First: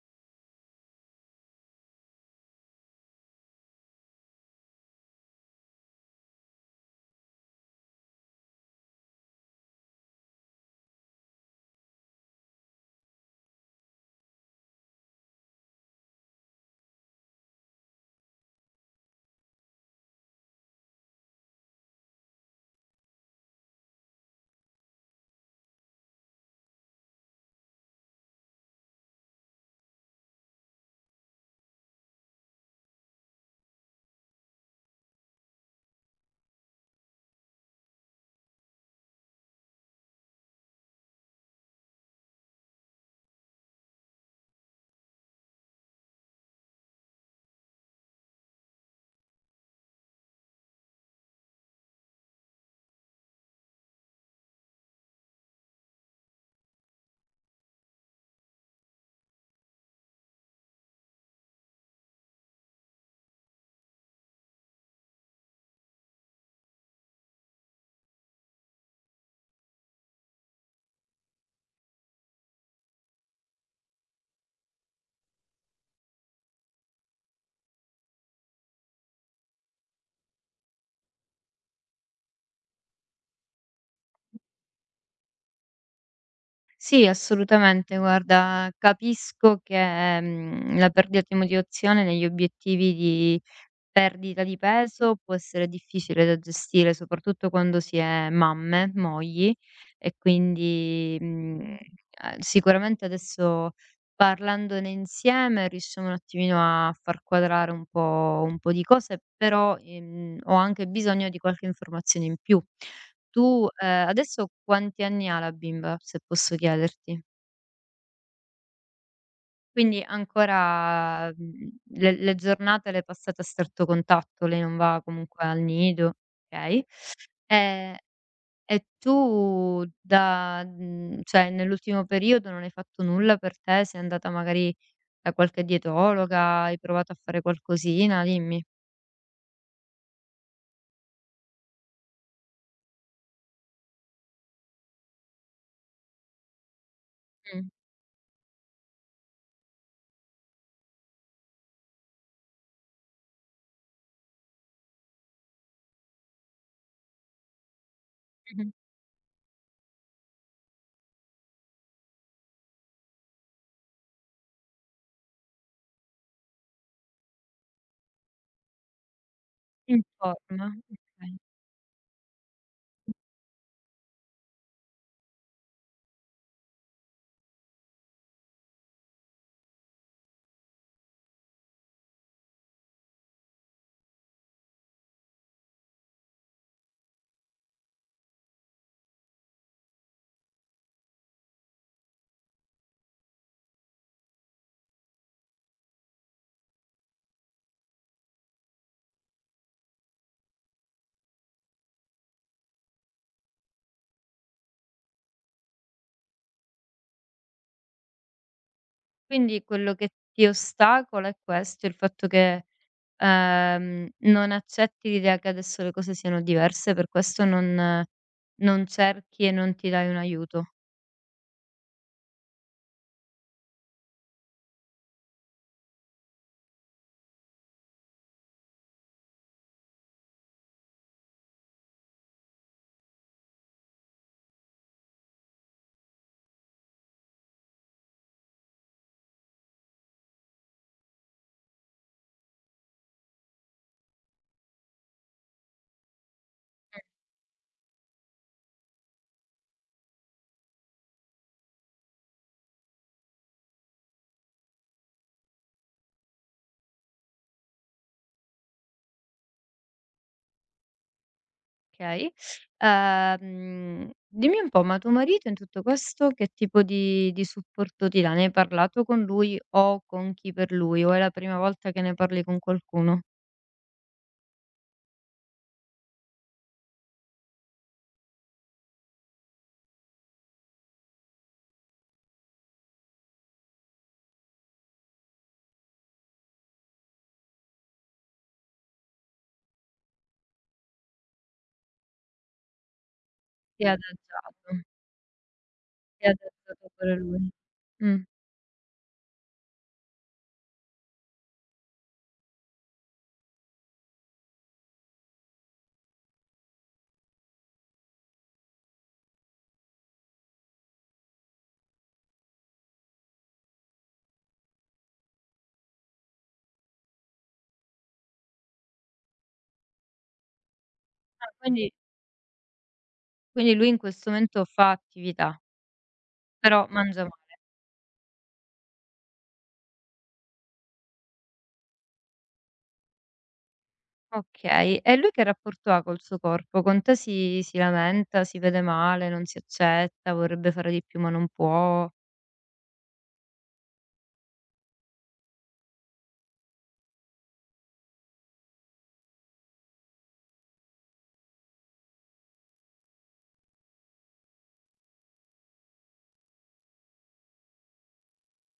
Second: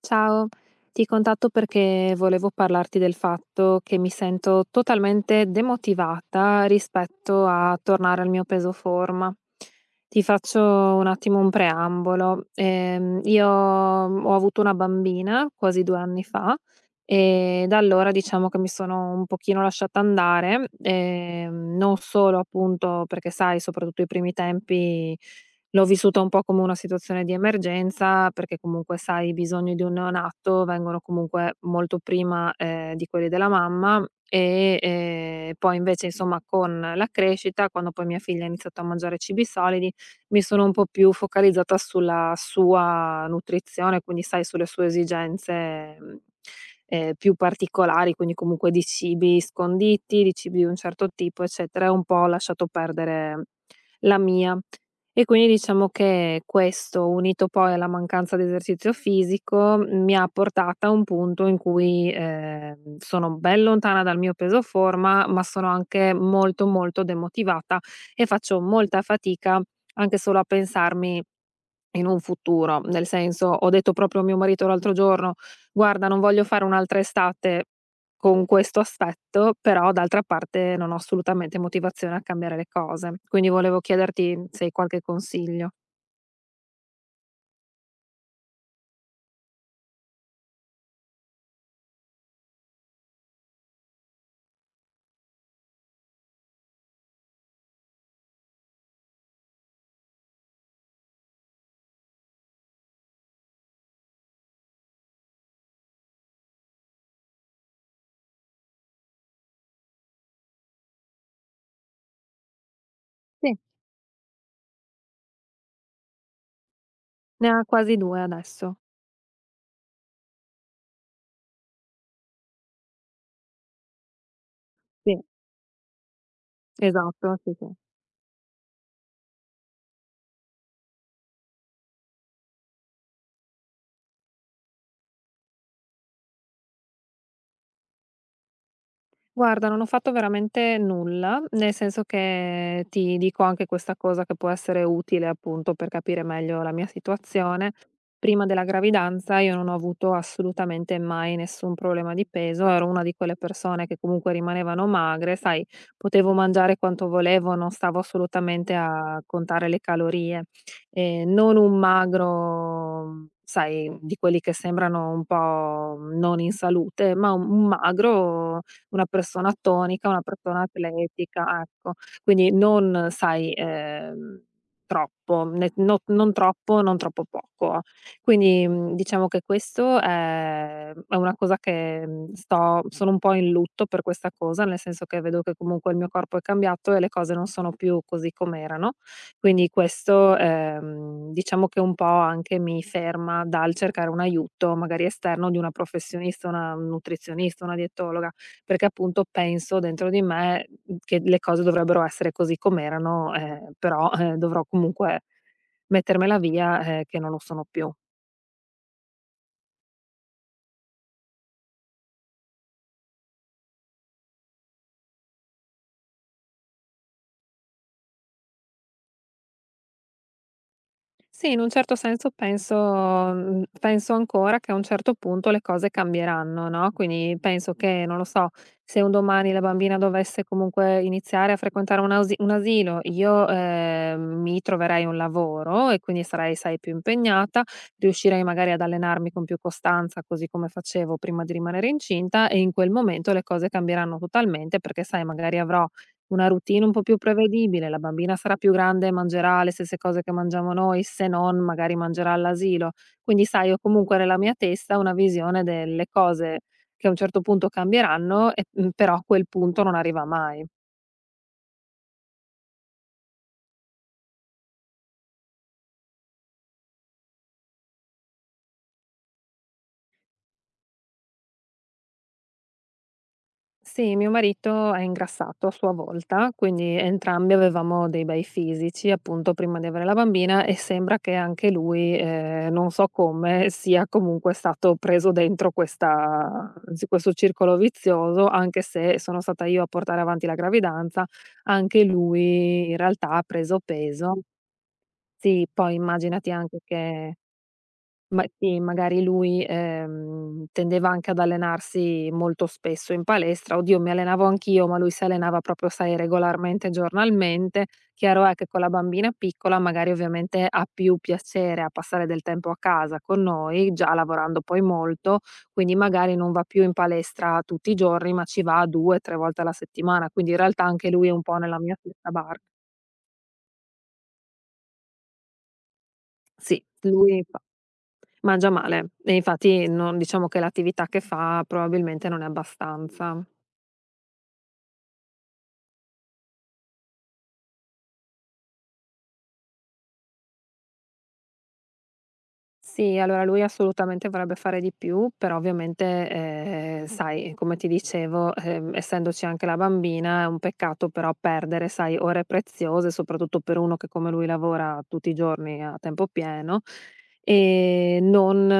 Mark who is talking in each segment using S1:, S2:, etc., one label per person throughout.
S1: Ciao, ti contatto perché volevo parlarti del fatto che mi sento totalmente demotivata rispetto a tornare al mio peso forma. Ti faccio un attimo un preambolo. Io ho avuto una bambina quasi 2 anni fa e da allora diciamo che mi sono un pochino lasciata andare, non solo appunto perché sai, soprattutto i primi tempi l'ho vissuta un po' come una situazione di emergenza, perché comunque sai i bisogni di un neonato vengono comunque molto prima, di quelli della mamma e, poi invece insomma con la crescita, quando poi mia figlia ha iniziato a mangiare cibi solidi, mi sono un po' più focalizzata sulla sua nutrizione, quindi sai sulle sue esigenze, più particolari, quindi comunque di cibi sconditi, di cibi di un certo tipo, eccetera, e un po' ho lasciato perdere la mia. E quindi diciamo che questo, unito poi alla mancanza di esercizio fisico, mi ha portata a un punto in cui, sono ben lontana dal mio peso forma, ma sono anche molto, molto demotivata e faccio molta fatica anche solo a pensarmi in un futuro, nel senso, ho detto proprio a mio marito l'altro giorno: "Guarda, non voglio fare un'altra estate con questo aspetto, però d'altra parte non ho assolutamente motivazione a cambiare le cose". Quindi volevo chiederti se hai qualche consiglio.
S2: Sì, assolutamente. Guarda, capisco che, la perdita di motivazione negli obiettivi di perdita di peso può essere difficile da gestire, soprattutto quando si è mamme, mogli e quindi, sicuramente adesso parlandone insieme riusciamo un attimino a far quadrare un po' di cose, però, ho anche bisogno di qualche informazione in più.
S1: Sì,
S2: Tu, adesso quanti anni ha la bimba, se posso chiederti?
S1: ne ha quasi 2 adesso.
S2: Quindi ancora, le giornate le passate a stretto contatto, lei non va
S1: Sì,
S2: comunque al nido, okay.
S1: esatto, sì, sì.
S2: Ehm, e tu da cioè nell'ultimo periodo non hai fatto nulla per te? Sei andata magari da qualche dietologa, hai provato a fare qualcosina? Dimmi.
S1: Guarda, non ho fatto veramente nulla, nel senso che ti dico anche questa cosa che può essere utile appunto per capire meglio la mia
S2: Mh,
S1: situazione. Prima della gravidanza io non ho avuto assolutamente mai nessun problema di peso, ero una di quelle persone che comunque rimanevano magre, sai, potevo mangiare quanto volevo, non stavo
S2: mh-mh.
S1: assolutamente a contare le calorie. Non un magro, sai, di quelli che sembrano un po' non in salute, ma un magro, una persona
S2: In
S1: tonica, una persona
S2: forma, okay.
S1: atletica, ecco. Quindi non sai, troppo, ne no non troppo, non troppo poco. Quindi, diciamo che questo è una cosa che, mhmm, sto sono un po' in lutto per questa cosa, nel senso che vedo che comunque il mio corpo è cambiato e le cose non sono più così com'erano. Quindi questo, diciamo che un po' anche mi ferma dal cercare un aiuto magari esterno di una professionista, una nutrizionista, una dietologa perché appunto penso dentro di me, che le cose dovrebbero essere così com'erano, però, dovrò comunque mettermela via, che non lo sono più.
S2: Quindi quello che ti ostacola è questo, il fatto che, non accetti l'idea che adesso le cose siano diverse, per questo non cerchi e non ti dai un aiuto,
S1: Sì, in un certo senso penso ancora che a un certo punto le cose cambieranno, no, quindi penso che, non lo so, se un domani la bambina dovesse comunque iniziare a frequentare un asilo, io, mi troverei un lavoro e quindi sarei, sai, più impegnata, riuscirei magari ad allenarmi con più costanza, così come facevo prima di rimanere incinta e in quel momento le cose cambieranno totalmente perché, sai, magari avrò una routine un po' più prevedibile, la bambina sarà più grande e mangerà le stesse cose che mangiamo noi, se non magari mangerà all'asilo. Quindi sai, ho comunque nella mia testa una visione delle cose che a un certo punto cambieranno e, però a quel punto non arriva mai.
S2: okay. Dimmi un po', ma tuo marito in tutto questo che tipo di supporto ti dà? Ne hai parlato con lui o con chi per lui, o è la prima volta che ne parli con qualcuno?
S1: Sì, mio marito è ingrassato a sua volta, quindi entrambi avevamo dei bei fisici, appunto, prima di avere la bambina e sembra che anche lui, non so come, sia comunque stato preso dentro questa anzi questo circolo vizioso, anche se sono stata io a portare avanti la gravidanza, anche lui in realtà ha preso
S2: Si è
S1: peso.
S2: adagiato,
S1: Sì, poi
S2: si è
S1: immaginati anche
S2: adagiato pure
S1: che
S2: lui. Mh.
S1: ma sì, magari lui, tendeva anche ad allenarsi molto spesso in palestra. Oddio, mi allenavo anch'io, ma lui si allenava proprio, sai, regolarmente, giornalmente. Chiaro è che con la bambina piccola magari ovviamente ha più piacere a passare del tempo a casa con noi, già lavorando poi molto, quindi magari non va più in palestra tutti i giorni, ma ci va 2, 3 volte alla settimana. Quindi in realtà anche lui è un
S2: Ah,
S1: po' nella
S2: quindi
S1: mia stessa barca.
S2: quindi lui in questo momento fa attività. Però
S1: Sì,
S2: mangia
S1: lui
S2: male.
S1: mangia male e infatti non diciamo che l'attività che fa probabilmente non è abbastanza.
S2: Okay. E lui che rapporto ha col suo corpo? Con te si lamenta, si vede male, non si accetta, vorrebbe fare di più ma non può?
S1: Sì, allora lui assolutamente vorrebbe fare di più, però ovviamente, sai, come ti dicevo, essendoci anche la bambina è un peccato però perdere, sai, ore preziose, soprattutto per uno che come lui lavora tutti i giorni a tempo pieno, e non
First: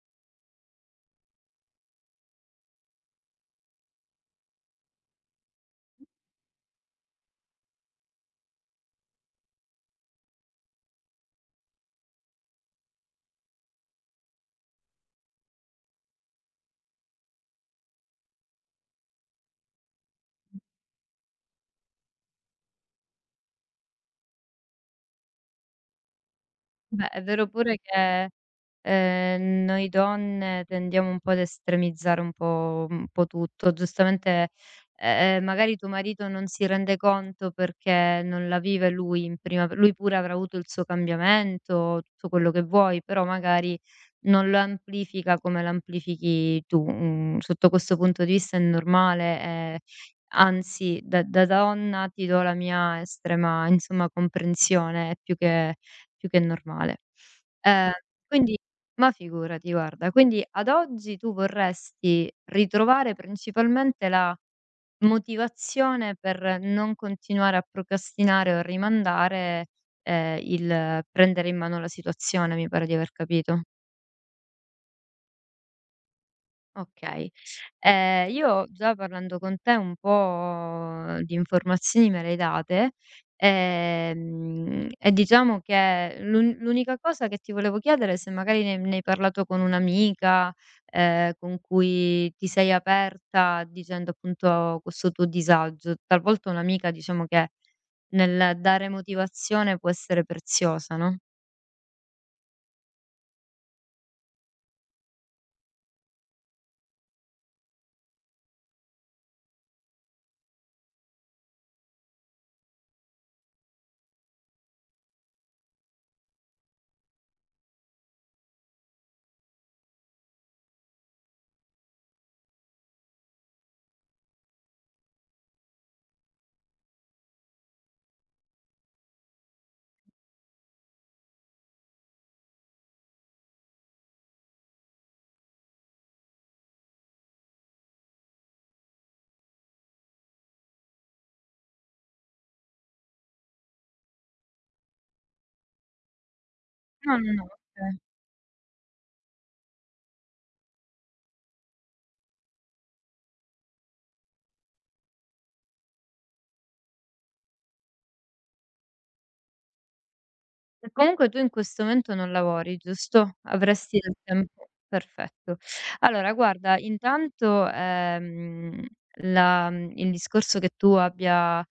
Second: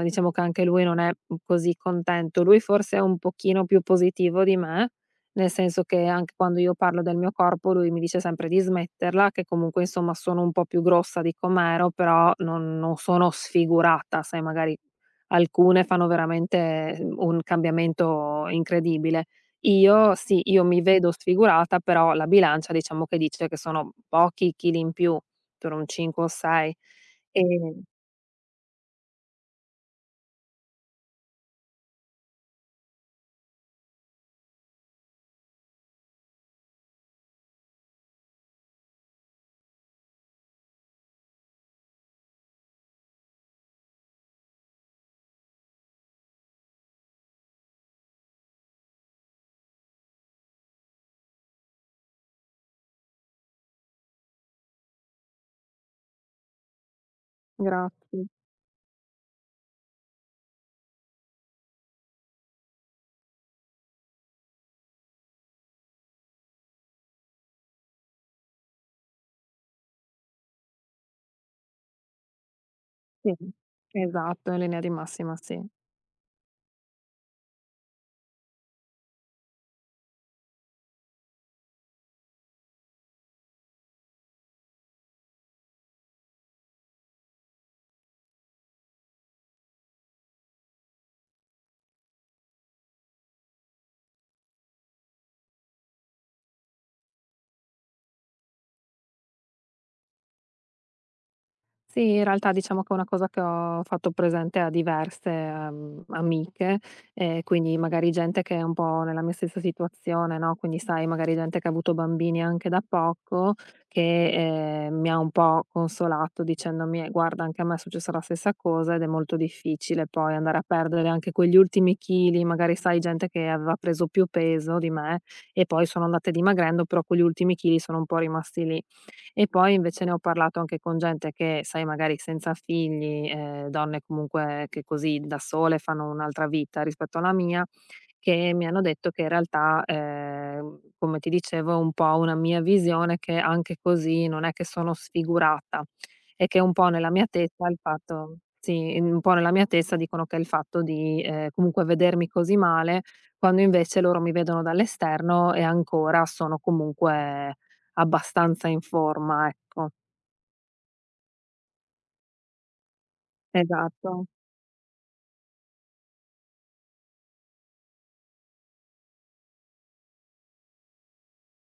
S1: diciamo che anche lui non è così contento. Lui forse è un pochino più positivo di me. Nel senso che anche quando io parlo del mio corpo lui mi dice sempre di smetterla, che comunque insomma sono un po' più grossa di com'ero, però non sono sfigurata, sai magari alcune fanno veramente un cambiamento incredibile. Io sì, io mi vedo sfigurata, però la bilancia diciamo che dice che sono pochi chili in più, sono un 5 o 6.
S2: Beh, è vero pure
S1: Ehm
S2: che, noi donne tendiamo un po' ad estremizzare un po' tutto. Giustamente, magari tuo marito non si rende conto perché non la vive lui in prima pe lui pure avrà avuto il suo cambiamento, tutto quello che vuoi, però magari non lo amplifica come l'amplifichi tu. Mhmm, sotto questo punto di vista è normale e anzi da donna ti do la mia estrema, insomma, comprensione è più che normale. Ehm,
S1: grazie.
S2: quindi ma figurati, guarda. Quindi ad oggi tu vorresti ritrovare principalmente la motivazione per non continuare a procrastinare o a rimandare, il prendere in mano la situazione, mi pare di aver
S1: Sì,
S2: capito.
S1: esatto, in linea di massima sì.
S2: Okay. Io già parlando con te un po' di informazioni me le hai date, e diciamo che l'unica cosa che ti volevo chiedere è se magari ne hai parlato con un'amica, con cui ti sei aperta dicendo appunto questo tuo disagio. Talvolta un'amica diciamo che nel dare motivazione può essere preziosa, no?
S1: Sì, in realtà diciamo che è una cosa che ho fatto presente a diverse, amiche, e quindi magari gente che è un po' nella mia stessa situazione, no, quindi sai magari gente che ha avuto bambini anche da poco, che, mi ha un po' consolato dicendomi: guarda anche a me è successa la stessa cosa ed è molto difficile poi andare a perdere anche quegli ultimi chili", magari sai gente che aveva preso più peso di me e poi sono andate dimagrendo, però quegli ultimi chili sono un po' rimasti lì. E poi invece ne ho parlato anche con gente che, sai, magari senza figli, donne comunque che così da sole fanno un'altra vita rispetto alla mia, che mi hanno detto che in realtà, come ti dicevo, è un po' una mia visione che anche così non è che sono sfigurata e che un po' nella
S2: No,
S1: mia
S2: no, no,
S1: testa il
S2: okay.
S1: fatto sì, un po' nella mia testa dicono che è il fatto di, comunque vedermi così male, quando invece loro mi vedono dall'esterno e ancora sono comunque abbastanza in forma, ecco.
S2: E comunque tu in questo momento non lavori, giusto? Avresti del
S1: Esatto.
S2: tempo perfetto. Allora guarda, intanto, la il discorso che tu abbia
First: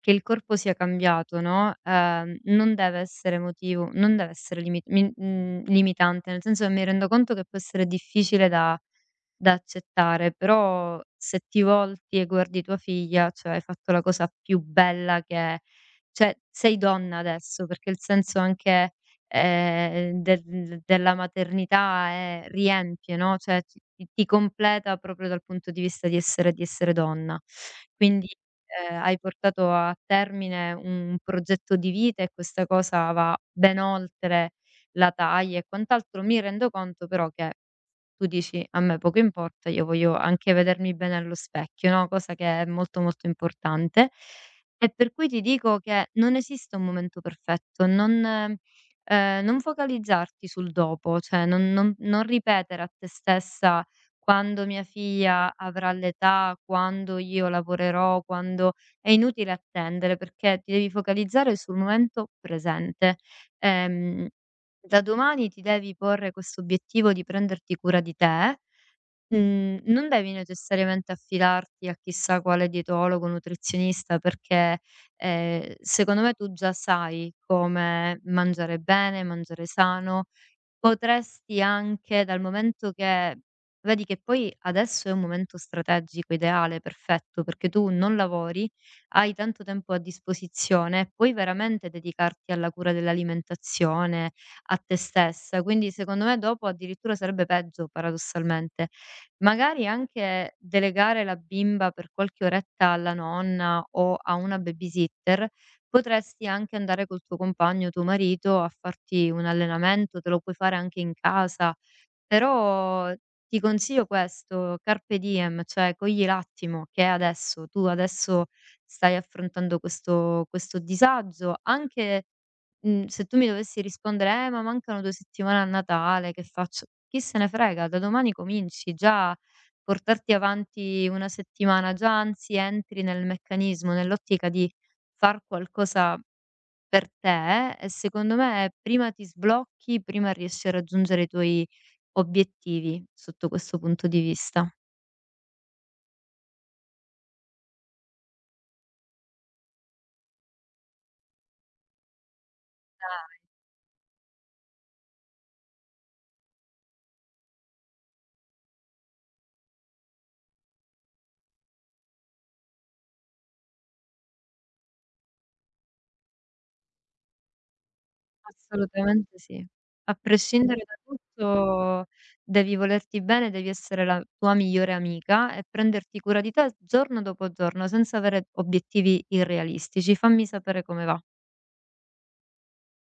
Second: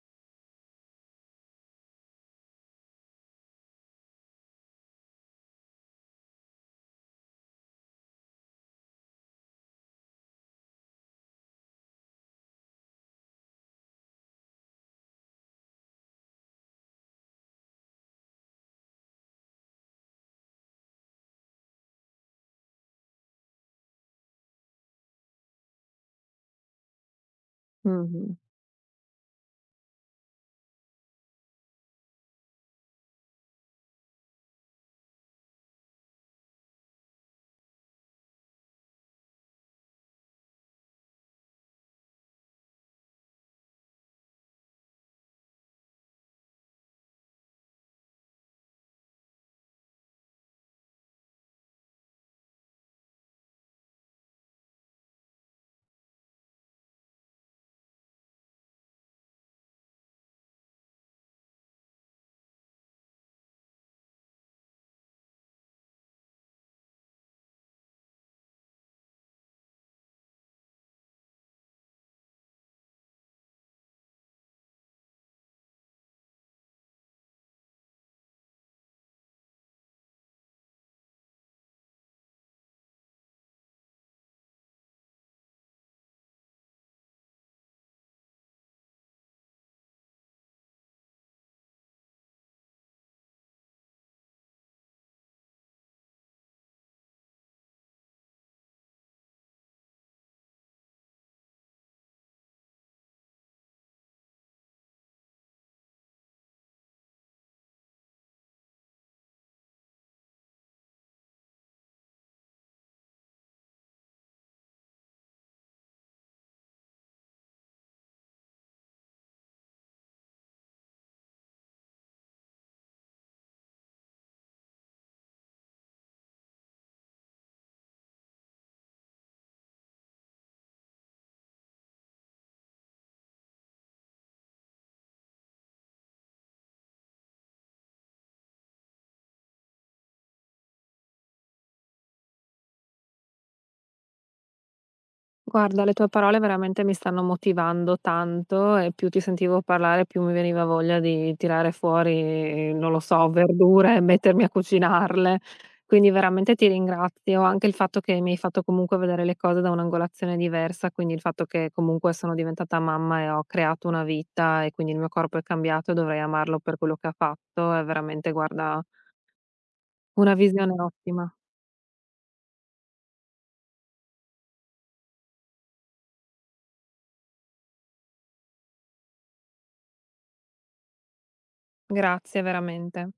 S2: che il corpo sia cambiato, no, non deve essere motivo non deve essere limi mi limitante, nel senso che mi rendo conto che può essere difficile da accettare, però se ti volti e guardi tua figlia, cioè hai fatto la cosa più bella che è cioè, sei donna adesso, perché il senso anche, del della maternità è riempie, no, cioè ti completa proprio dal punto di vista di essere donna. Quindi,
S1: Mh-mh.
S2: hai portato a termine un progetto di vita e questa cosa va ben oltre la taglia e quant'altro. Mi rendo conto però che tu dici: "A me poco importa, io voglio anche vedermi bene allo specchio", no, cosa che è molto, molto importante. E per cui ti dico che non esiste un momento perfetto, non focalizzarti sul dopo, cioè non ripetere a te stessa: "Quando mia figlia avrà l'età, quando io lavorerò, quando" è inutile attendere perché ti devi focalizzare sul momento presente. Ehm da domani ti devi porre questo obiettivo di prenderti cura di te, non devi necessariamente affidarti a chissà quale dietologo, nutrizionista, perché, secondo me tu già sai come mangiare bene, mangiare sano. Potresti anche dal momento che vedi che poi adesso è un momento strategico, ideale, perfetto, perché tu non lavori, hai tanto tempo a disposizione, puoi veramente dedicarti alla cura dell'alimentazione, a te stessa, quindi secondo me dopo addirittura sarebbe peggio paradossalmente. Magari anche delegare la bimba per qualche oretta alla nonna o a una babysitter. Potresti anche andare col tuo compagno, tuo marito, a farti un allenamento, te lo puoi fare anche in casa, però ti consiglio questo, carpe diem, cioè cogli l'attimo che è adesso, tu adesso stai affrontando questo, questo disagio, anche se tu mi dovessi rispondere, ma mancano 2 settimane a Natale, che faccio? Chi se ne frega, da domani cominci già. Portarti avanti una settimana, già anzi entri nel meccanismo, nell'ottica di far qualcosa per te, e secondo me prima ti sblocchi, prima riesci a raggiungere i tuoi obiettivi sotto questo punto di vista.
S1: Guarda, le tue parole veramente mi stanno motivando tanto e più ti sentivo parlare, più mi veniva voglia di tirare fuori, non lo so,
S2: Dai.
S1: verdure e mettermi a cucinarle. Quindi veramente ti ringrazio. Anche il fatto che mi hai fatto comunque vedere le cose da un'angolazione diversa, quindi il fatto che comunque sono diventata mamma e ho creato una vita e quindi il mio corpo è cambiato e dovrei amarlo per quello che ha fatto, è veramente, guarda,
S2: Assolutamente sì. A
S1: una visione
S2: prescindere da
S1: ottima.
S2: tutto devi volerti bene, devi essere la tua migliore amica e prenderti cura di te giorno dopo giorno senza avere obiettivi irrealistici. Fammi sapere come va.
S1: Grazie veramente.